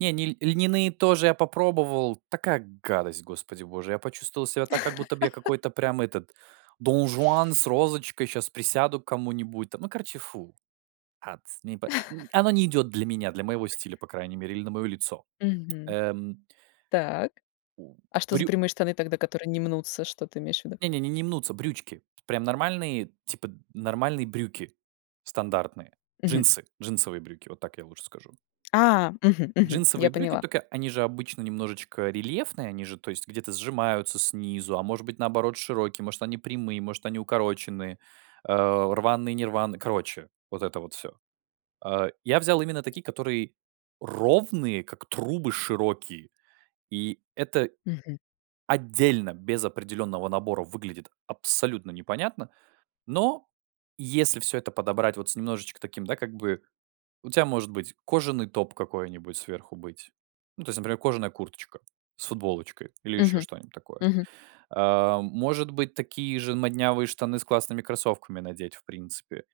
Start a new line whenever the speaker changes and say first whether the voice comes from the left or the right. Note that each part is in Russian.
right: Не, ни ль льняные тоже я попробовал, такая гадость, господи боже, я почувствовал себя так, как будто б, я какой-то прям, этот, донжуан с розочкой, щас присяду к кому-нибудь там. Ну, короче, фу. Атс не по Оно не идёт для меня, для моего стиля, по крайней мере, или на моё лицо,
left: Мгм.
right: эм
left: Так.
right: У
left: А что за
right: брю
left: прямые штаны тогда, которые не мнутся, что ты имеешь в виду?
right: Не, не, не, не мнутся, брючки. Прям нормальные, типа, нормальные брюки, стандартные.
left: Мгм.
right: Джинсы, джинсовые брюки- вот так я лучше скажу.
left: А! Мгм, мгм.
right: Джинсовые
left: Я
right: брюки,
left: поняла.
right: тока, они же обычно немножечко рельефные, они же, то есть, где-то сжимаются снизу, а может быть, наоборот, широкие, может они прямые, может они укороченные, э, рваные, не рваные. Короче, вот это вот всё. Э, я взял именно такие, которые ровные, как трубы, широкие. И это,
left: Мгм.
right: отдельно, без определённого набора выглядит абсолютно непонятно. Но, если всё это подобрать, вот с немножечко таким, да, как бы, у тя может быть, кожаный топ какой-нибудь, сверху быть. Ну то есть, например, кожаная курточка, с футболочкой или ещё
left: Мгм.
right: что-нибудь такое.
left: Мгм.
right: А, может быть, такие же моднявые штаны с классными кроссовками надеть, в принципе.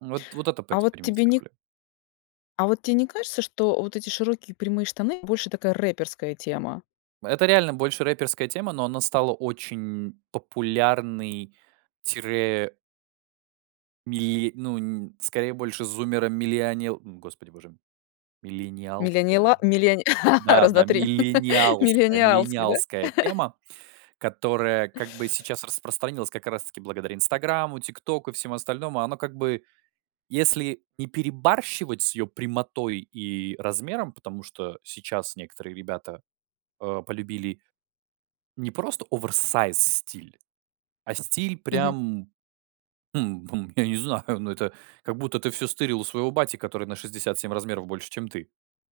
right: Вот, вот это,
left: А вот, тебе не
right: поэкспериментировали.
left: а вот те не кажется, что вот эти широкие, прямые штаны, больше такая рэперская тема?
right: Это реально, больше рэперская тема, но она стала очень популярной, тире мили ну, н скорее больше зуммера-милиони м, господи боже, миллениалская.
left: Милинила милиони раз,
right: Да-да,
left: 2 3
right: миллениалская
left: Миллениалский, да?
right: миллениалская тема, которая, как бы, сейчас распространилась, как раз-таки, благодаря "Инстаграму", "Тиктоку" и всему остальному. Оно, как бы, если не перебарщивать с её прямотой и размером, потому что сейчас некоторые ребята, э, полюбили не просто оверсайз стиль, а стиль
left: Мгм.
right: прям, м, я не знаю, но это, как будто ты всё стырил у своего бати, который на 67 размеров больше, чем ты.